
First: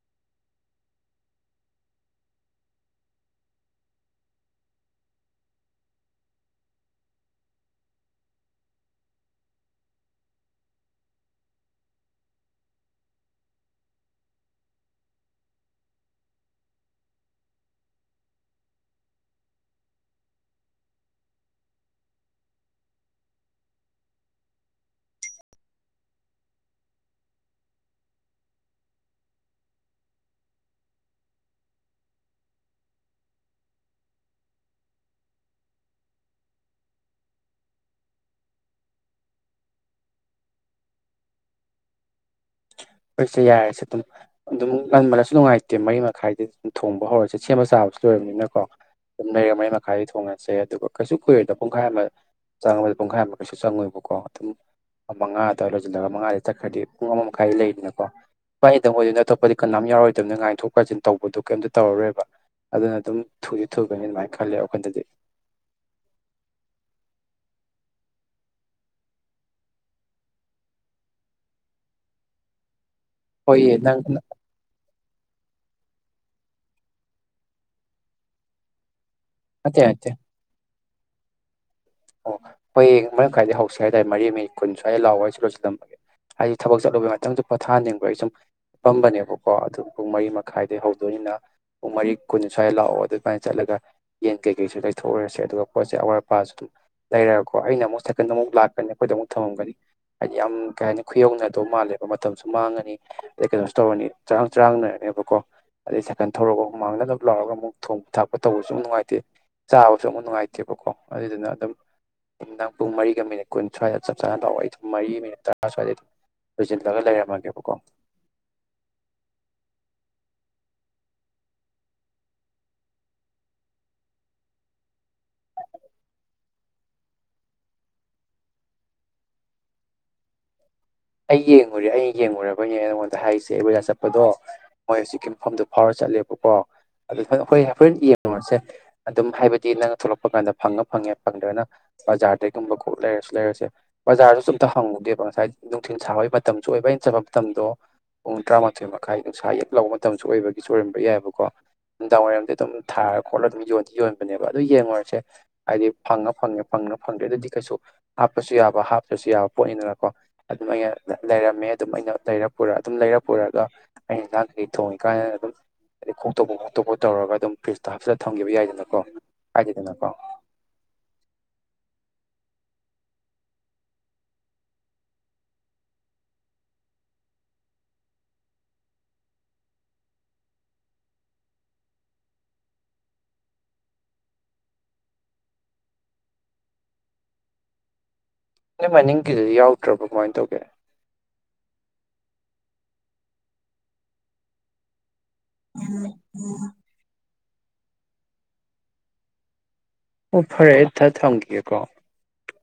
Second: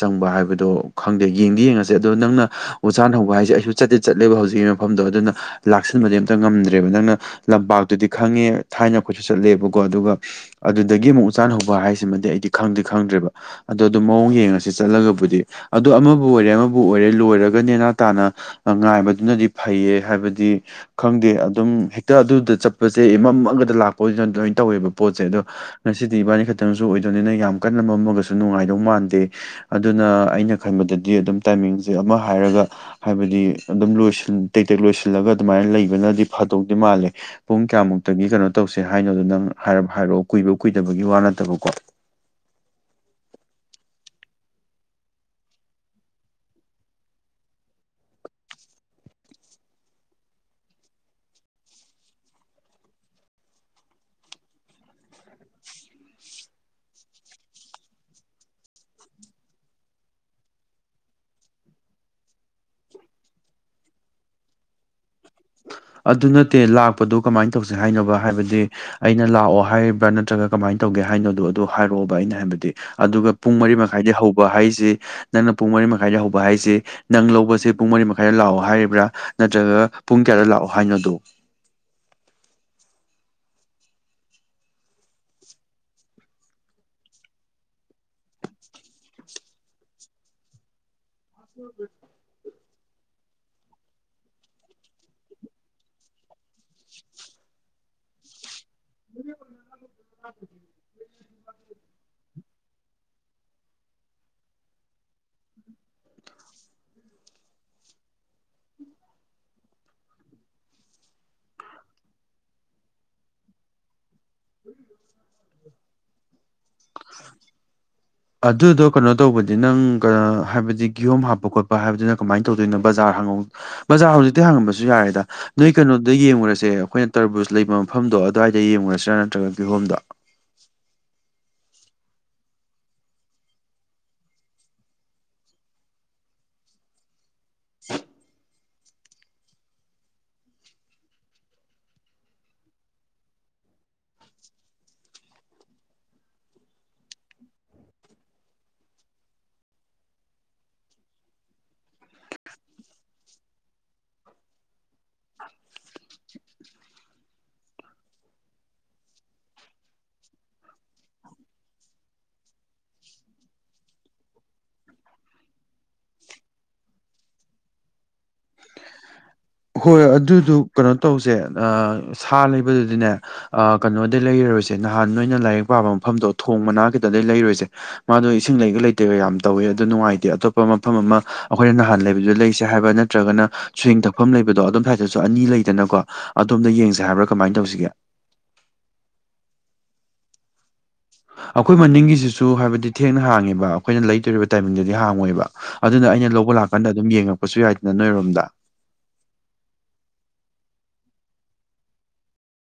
ꯆꯪꯕ ꯍꯥꯏꯕꯗꯣ ꯈꯪꯗꯦ ꯌꯦꯡꯗꯤ ꯌꯦꯡꯉꯁꯦ ꯑꯗꯣ ꯅꯪꯅ ꯎꯖꯥꯟ ꯍꯧꯕ ꯍꯥꯏꯁꯦ ꯑꯩꯁꯨ ꯆꯠꯇꯦ ꯆꯠꯂꯦꯕ ꯍꯧꯖꯤꯛ ꯃꯐꯝꯗꯣ ꯑꯗꯨꯅ ꯂꯥꯛꯁꯤꯟꯕꯗꯤ ꯑꯝꯇ ꯉꯝꯗ꯭ꯔꯦꯕ ꯅꯪꯅ ꯂꯝꯄꯥꯛꯇꯨꯗꯤ ꯈꯪꯉꯦ ꯊꯥꯏꯅ ꯑꯩꯈꯣꯏꯁꯨ ꯆꯠꯂꯦꯕꯀ ꯑꯗꯨ ꯆ ꯍꯧꯕ ꯍꯥꯏꯃꯗꯤ ꯑꯩꯗꯤ ꯈꯪꯗꯦ ꯈꯪꯗ꯭ꯔꯦꯕ ꯑꯗꯣ ꯑꯗꯨ ꯃꯑꯣꯡ ꯌꯦꯡꯉ ꯆꯠꯂꯒꯕꯨꯗꯤ ꯑꯗꯨꯗꯣ ꯑꯃꯕꯨ ꯑꯣꯏꯔꯦ ꯑꯃꯕꯨ ꯑꯣꯏꯔꯦ ꯂꯣꯏꯔꯒ ꯅꯦꯅꯥ ꯇꯥꯅ ꯉꯥꯏꯕꯗꯨꯅꯗꯤ ꯐꯩꯌꯦ ꯍꯥꯏꯕꯗꯤ ꯈꯪꯗꯦ ꯑꯗꯨꯝ ꯍꯦꯛꯇ ꯑꯗꯨꯗ ꯆꯠꯄꯁꯦ ꯃꯝꯃꯒꯗ ꯂꯥꯛꯄꯁꯤꯅ ꯑꯗꯨꯃ ꯇꯧꯋꯦꯕ ꯄꯣꯠꯁꯦ ꯑꯗꯣ ꯉꯁꯤꯗꯤ ꯏꯕꯥꯅꯤ ꯈꯛꯇꯪ ꯑꯃꯁꯁꯨ ꯑꯣꯏꯗꯣꯏꯅꯤꯅ ꯌꯥꯝ ꯀꯟꯅꯕꯝꯃꯒꯁꯨ ꯅꯨꯡꯉꯥꯏꯗꯧ ꯃꯥꯟꯗꯦ ꯑꯗꯨꯅ ꯑꯩꯅ ꯈꯟꯕꯗꯗꯤ ꯑꯗꯨꯝ ꯇꯥꯏꯃꯤꯡꯁꯦ ꯑꯃ ꯍꯥꯏꯔꯒ ꯍꯥꯏꯕꯗꯤ ꯑꯗꯨꯝ ꯂꯣꯏꯁꯤꯟ ꯇꯦꯛ ꯇꯦꯛ ꯂꯣꯏꯁꯤꯜꯂꯒ ꯑꯗꯨꯃꯥꯏꯅ ꯂꯩꯕꯅꯗꯤ ꯐꯥꯗꯧꯗꯦ ꯃꯥꯜꯂꯦ ꯄꯨꯡ ꯀꯌꯥꯃꯨꯛꯇꯒꯤ ꯀꯩꯅꯣ ꯇꯧꯁꯦ ꯍꯥꯏꯅꯣꯗꯣ ꯅꯪ ꯍꯥꯏꯔꯞ ꯍꯥꯏꯔꯛꯑꯣ ꯀꯨꯏꯕ ꯀꯨꯏꯗꯕꯒꯤ ꯋꯥ ꯅꯠꯇꯕꯀꯣ [inaudible] ꯑꯩꯁꯦ ꯌꯥꯔꯁꯦ ꯑꯗꯨꯝ ꯑꯗꯨꯝ ꯂꯟꯃꯜꯂꯁꯨ ꯅꯨꯡꯉꯥꯏꯇꯦ ꯃꯔꯤ ꯃꯈꯥꯏꯗ ꯑꯗꯨꯝ ꯊꯣꯡꯕ ꯍꯧꯔꯁꯦ ꯁꯦꯝꯕ ꯆꯥꯕꯁꯨ ꯑꯗꯨ ꯀꯨꯣꯏꯔꯕꯅꯤꯅꯀꯣ ꯑꯗꯨ ꯂꯩꯔ ꯃꯔꯤ ꯃꯈꯥꯏꯗ ꯊꯣꯡꯉꯁꯦ ꯑꯗꯨꯒ ꯀꯩꯁꯨ ꯀꯨꯏꯔꯣꯏꯗ ꯄꯨꯡꯈꯥꯏ ꯑꯃ ꯆꯪꯕꯗ ꯄꯨꯡꯈꯥꯏꯃꯨꯛꯩꯁꯨ ꯆꯪꯉꯣꯏꯕꯀꯣ ꯑꯗꯨꯝ ꯃꯉꯥꯗ ꯂꯣꯏꯁꯤꯜꯂꯒ ꯃꯉꯥꯥꯁ ꯆꯠꯈ꯭ꯔꯗꯤ ꯄꯨꯡ ꯑꯃꯃꯛ ꯀꯥꯏ ꯂꯩꯗꯅꯀꯣ ꯏꯥꯏ ꯏꯗꯪ ꯑꯣꯏꯗꯣꯏꯅ ꯑꯇꯣꯞꯄꯗꯤ ꯀꯅꯥꯝ ꯌꯥꯎꯔꯣꯏꯗꯕꯅ ꯉꯥꯟꯊꯣꯛ ꯀꯥꯏꯁꯤꯟ ꯇꯧꯕꯗꯣ ꯀꯩꯝꯇ ꯇꯧꯔꯔꯣꯏꯕ ꯑꯗꯨꯅ ꯑꯗꯨꯝ ꯊꯨꯗꯤ ꯊꯨꯒꯅꯤ ꯑꯗꯨꯃꯥꯏꯅ ꯈꯜꯂꯦ ꯑꯩꯈꯣꯏꯗꯗꯤ ꯑꯗꯨ ꯅꯠꯇꯦ ꯂꯥꯛꯄꯗꯨ ꯀꯃꯥꯏꯅ ꯇꯧꯁꯦ ꯍꯥꯏꯅꯕ ꯍꯥꯏꯕꯗꯤ ꯑꯩꯅ ꯂꯥꯛꯑꯣ ꯍꯥꯏꯔꯤꯕ꯭ꯔꯥ ꯅꯠꯇ꯭ꯔꯒ ꯀꯃꯥꯏꯅ ꯇꯧꯒꯦ ꯍꯥꯏꯅꯣꯗꯣ ꯑꯗꯨ ꯍꯥꯏꯔꯛꯑꯣꯕ ꯑꯩꯅ ꯍꯥꯏꯕꯗꯤ ꯑꯗꯨꯒ ꯄꯨꯡ ꯍꯣꯏꯌꯦ ꯃꯔꯤ ꯅꯪ ꯃꯈꯥꯏꯗꯤ ꯍꯧꯕ ꯍꯥꯏꯁꯤꯦ ꯅꯪꯅ ꯄꯨꯡ ꯃꯔꯤ ꯃꯈꯥꯏ ꯃꯈꯥꯏꯗ ꯍꯧꯕ ꯍꯥꯏꯁꯦ ꯅꯪ ꯂꯧꯕꯁꯦ ꯄꯨꯡ ꯃꯔꯤ ꯃꯈꯥꯏꯗ ꯂꯥꯛꯑꯣ ꯍꯥꯏꯔꯤꯕ꯭ꯔꯥ ꯅꯠꯇꯦ ꯅꯠꯇ꯭ꯔꯒ ꯅꯠꯇꯦ ꯄꯨꯡ ꯀꯌꯥꯗ ꯂꯥꯛꯑꯣ ꯁꯍꯥꯏꯅꯣꯗ ꯑꯣ ꯍꯌꯦꯡ ꯃꯔꯝ ꯀꯥꯏꯗꯒꯤꯩ ꯍꯧꯁꯤ ꯍꯥꯏꯇꯥꯔꯦ ꯃꯔꯤ ꯃꯤꯅꯤꯠ ꯀꯨꯟ ꯁ꯭ꯋꯥꯏ ꯂꯥꯎꯑꯣ ꯍꯥꯏ ꯑꯩꯁꯤ ꯂꯣꯏꯁꯤꯜꯂꯝꯕꯒꯦ ꯍꯥꯏꯗꯤ ꯊꯕꯛ ꯆꯠꯂꯨꯕꯩ ꯃꯇꯝꯗ ꯄꯣꯊꯥꯍꯟꯅꯤꯡꯕ ꯑꯩ ꯁꯨꯝ ꯄꯝꯕꯅꯦꯕꯀꯣ ꯑꯗꯨ ꯄꯨꯡ ꯃꯔꯤ ꯃꯈꯥꯏꯗꯒꯤꯩ ꯍꯧ ꯅ ꯄꯨꯡ ꯃꯔꯤ ꯀꯨꯟ ꯁꯨꯃꯥꯏꯅ ꯂꯥꯛꯑꯣ ꯑꯗꯨꯃꯥꯏꯅ ꯆꯠꯂꯒ ꯌꯦꯟ ꯀꯩꯀꯩꯁꯨ ꯀꯩꯊꯣꯛꯎꯔꯁꯦ ꯑꯗꯨꯒ ꯄꯣꯠꯁꯦ ꯑꯋꯥꯠ ꯑꯄꯥꯁꯨ ꯑꯗꯨꯝ ꯂꯩꯔꯒꯀꯣ ꯑꯩꯅ ꯑꯃꯨꯛ ꯁꯥꯏꯀꯟꯗ ꯑꯃꯨꯛ ꯂꯥꯛꯀꯅꯤ ꯑꯩꯈꯣꯏꯗ ꯑꯃꯨꯛ ꯊꯝꯃꯝꯒꯅꯤ ꯍꯥꯏꯗꯤ ꯌꯥꯝ ꯀꯩ ꯍꯥꯏꯅꯤ ꯈꯨꯌꯧꯅꯗꯧ ꯃꯥꯜꯂꯦꯕ ꯃꯇꯝꯁꯨ ꯃꯥꯡꯉꯅꯤ ꯑꯗꯩ ꯀꯩꯅꯣꯁꯨ ꯇꯧꯔꯅꯤ ꯆꯔꯥꯡ ꯆꯔꯥꯡꯅꯔꯅꯦꯕꯀꯣ ꯑꯗꯩ ꯁꯥꯏꯀꯟ ꯊꯧꯔꯒ ꯑꯃꯨ ꯃꯥꯡꯅꯗꯅꯕ ꯂꯥꯎꯔꯒ ꯑꯃꯨꯛ ꯊꯣꯡꯕ ꯊꯥꯛꯄ ꯇꯧꯕꯁꯨ ꯅꯨꯡꯉꯥꯏꯇꯦ ꯆꯥꯕꯁꯨ ꯑꯃꯨꯛ ꯅꯨꯡꯉꯥꯏꯇꯦꯕꯀꯣ ꯑꯗꯨꯗꯨꯅ ꯑꯗꯨꯝ ꯊꯪ ꯄꯨꯡ ꯃꯔꯤꯒ ꯃꯤꯅꯤꯠ ꯀꯨꯟ ꯁ꯭ꯋꯥꯏꯗ ꯆꯞ ꯆꯥꯅ ꯇꯥꯛꯑꯣ ꯑꯩ ꯑꯗꯨꯝ ꯃꯔꯤ ꯃꯤꯅꯤꯠ ꯇꯔꯥ ꯁ꯭ꯋꯥꯏꯗꯩ ꯑꯗꯨꯝ ꯂꯣꯏꯁꯤꯜꯂꯒ ꯂꯩꯔꯝꯃꯒꯦꯕꯀꯣ ꯑꯗꯨꯗꯣ ꯀꯩꯅꯣ ꯇꯧꯕꯗꯤ ꯅꯪ ꯍꯥꯏꯕꯗꯤ ꯀꯤꯍꯣꯝ ꯍꯥꯞꯄ ꯈꯣꯠꯄ ꯍꯥꯏꯕꯗꯨꯅ ꯀꯃꯥꯏꯅ ꯇꯧꯗꯣꯏꯅꯣ ꯕꯖꯥꯔ ꯕꯔ ꯍꯧꯖꯤꯛꯇꯤ ꯍꯉꯁꯨ ꯌꯥꯔꯦꯗ ꯅꯣꯏ ꯀꯩꯅꯣꯗ ꯌꯦꯡꯉꯨꯔꯁꯦ ꯑꯩꯈꯣꯏꯅ ꯇꯔꯕꯨꯖ ꯂꯩꯕ ꯃꯐꯝꯗ ꯑꯣ ꯑꯗꯨꯋꯥꯏꯗ ꯌꯦꯡꯉꯨꯁꯤꯔꯥ ꯅꯠꯇ꯭ꯔꯒ ꯑꯗꯨ ꯍꯣꯝꯗ [unintelligible] ꯑꯩ ꯌꯦꯡꯉꯨꯔꯦ ꯑꯩ ꯌꯦꯡꯉꯨꯔꯕꯅꯦ ꯅꯉꯣꯟꯗ ꯍꯥꯏꯔꯤꯁꯦ ꯑꯩ ꯕꯖꯥ ꯆꯠꯄꯗꯣ ꯃꯣꯏ ꯍꯧꯖꯤꯛꯀꯤ ꯃꯐꯝꯗ ꯐꯥꯎꯔ ꯆꯠꯂꯦ ꯦ ꯀꯣ ꯑꯗꯨ ꯍꯈꯣꯏ ꯍꯣꯔꯦꯟ ꯌꯦꯡꯉꯨꯔꯁꯦ ꯑꯗꯨꯝ ꯍꯥꯏꯕꯗꯤ ꯅꯪꯅ ꯊꯣꯛꯂꯛꯄ ꯀꯥꯟꯗ ꯐꯪꯉ ꯐꯪꯉꯦ ꯐꯪꯗ꯭ꯔꯅ ꯕꯖꯥꯔꯗꯩꯒꯨꯝꯕ ꯀꯣꯛ ꯂꯩꯔꯁꯨ ꯂꯩꯔꯁ ꯕꯖꯥꯔꯁꯨ ꯑꯝꯇ ꯍꯪꯉꯨꯒꯦꯕ ꯉꯁꯥꯏ ꯅꯨꯡꯊꯤꯜ ꯁꯥꯕꯒꯤ ꯃꯇꯝꯁꯨ ꯑꯣꯏꯕ ꯍꯩꯅ ꯆꯠꯕ ꯃꯇꯝꯗꯣ ꯄꯨꯡ ꯇꯔꯥꯃꯥꯊꯣꯏ ꯃꯈꯥꯏ ꯅꯨꯡꯁꯥ ꯌꯦꯛ ꯂꯧꯕ ꯃꯇꯝꯁꯨ ꯑꯣꯏꯕꯒꯤ ꯆꯣꯏꯔꯝꯕ ꯌꯥꯏꯑꯕꯀꯣ ꯅꯨꯡꯗꯥꯡ ꯋꯥꯏꯔꯝꯗꯤ ꯑꯗꯨꯝ ꯊꯥꯔ ꯈꯣꯠꯂ ꯑꯗꯨꯝ ꯌꯣꯟꯗꯤ ꯌꯣꯟꯕꯅꯦꯕ ꯑꯗꯨ ꯌꯦꯡꯂꯡꯉꯨꯔꯁꯦ ꯍꯥꯏꯗꯤ ꯐꯪꯉ ꯐꯪꯉꯦ ꯐꯪꯉ ꯐꯪꯗ꯭ꯔꯦꯗꯗꯤ ꯀꯩꯁꯨ ꯍꯥꯞꯄꯁꯨ ꯌꯥꯕ ꯍꯥꯞꯇ꯭ꯔꯁꯨ ꯌꯥꯕ ꯄꯣꯠꯅꯤꯗꯅꯀꯣ ꯑꯗꯨꯝ ꯑꯩꯅ ꯂꯩꯔꯝꯃꯦ ꯑꯗꯨꯝ ꯑꯩꯅ ꯂꯩꯔ ꯄꯨꯔ ꯑꯗꯨꯝ ꯂꯩꯔ ꯄꯨꯔꯒ ꯑꯩꯅ ꯏꯟꯥꯡꯈꯩ ꯊꯣꯡꯉꯤ ꯀꯥꯟꯗ ꯑꯗꯨꯝ ꯑꯗꯩ ꯈꯣꯛꯇꯣꯛꯄ ꯈꯣꯇꯣꯛꯄ ꯇꯧꯔꯒ ꯑꯗꯨꯝ ꯐ꯭ꯔꯤꯖꯇ ꯍꯥꯆꯤꯜꯂ ꯊꯈꯤꯕ ꯌꯥꯏꯗꯅꯀꯣ ꯍꯣꯏ ꯀꯥꯏꯗꯦꯗꯅꯀꯣ ꯑꯗꯨꯗꯨ ꯀꯩꯅꯣ ꯇꯧꯁꯦ ꯊꯥ ꯂꯩꯕꯗꯨꯗꯤꯅꯦ ꯀꯩꯅꯣꯗꯩ ꯂꯩꯔꯔꯣꯏꯁꯦ ꯅꯍꯥꯟ ꯅꯣꯏꯅ ꯂꯥꯏꯔꯤꯛ ꯄꯥꯕ ꯃꯐꯝꯗꯣ ꯊꯣꯡ ꯃꯅꯥ ꯈꯤꯇꯗ ꯂꯩꯔꯣꯏꯁꯦ ꯃꯥꯗꯣ ꯏꯁꯤꯡ ꯂꯩꯒ ꯂꯩꯇꯦꯒ ꯌꯥꯝ ꯇꯧꯋꯦ ꯑꯗꯨ ꯅꯨꯡꯉꯥꯏꯇꯦ ꯑꯇꯣꯞꯄ ꯃꯐꯝ ꯑꯃ ꯑꯩꯈꯣꯏꯅ ꯅꯍꯥꯟ ꯂꯩꯕ ꯗ ꯂꯩꯁꯦ ꯍꯥꯏꯕ ꯅꯠꯇ꯭ꯔꯒꯅ ꯁ꯭ꯋꯤꯡ ꯇꯧ ꯃꯐꯝ ꯂꯩꯕꯗꯣ ꯑꯗꯣꯝ ꯁꯥꯏꯏꯗꯠꯇꯁꯨ ꯑꯅꯤ ꯂꯩꯗꯅꯀꯣ ꯑꯗꯣꯝꯗ ꯌꯦꯡꯁꯦ ꯍꯥꯏꯕ꯭ꯔꯥ ꯀꯃꯥꯏꯅ ꯇꯧꯁꯤꯒꯦ ꯅꯣꯏ ꯃꯅꯤꯡꯒꯤꯗꯨꯗꯤ ꯌꯥꯎꯗ꯭ꯔꯕ ꯀꯃꯥꯏꯅ ꯇꯧꯒꯦ ꯑꯩꯈꯣꯏ ꯃꯅꯤꯡꯒꯤꯁꯤꯁꯨ ꯍꯥꯏꯕꯗꯤ ꯊꯦꯡꯅ ꯍꯥꯡꯉꯦꯕ ꯑꯩꯈꯣꯏꯅ ꯂꯩꯇꯣꯔꯤꯕ ꯇꯥꯏꯃꯤꯡꯗꯗꯤ ꯍꯥꯡꯉꯣꯏꯕ ꯑꯗꯨꯅ ꯑꯩꯅ ꯂꯧꯕ ꯂꯥꯛꯀꯥꯟꯗ ꯑꯗꯨꯝ ꯌꯦꯡꯉꯛꯄꯁꯨ ꯌꯥꯏꯗꯅ ꯅꯣꯏꯔꯣꯝꯗ ꯑꯣ ꯐꯔꯦ ꯊ ꯊꯣꯡꯈꯤꯀꯣ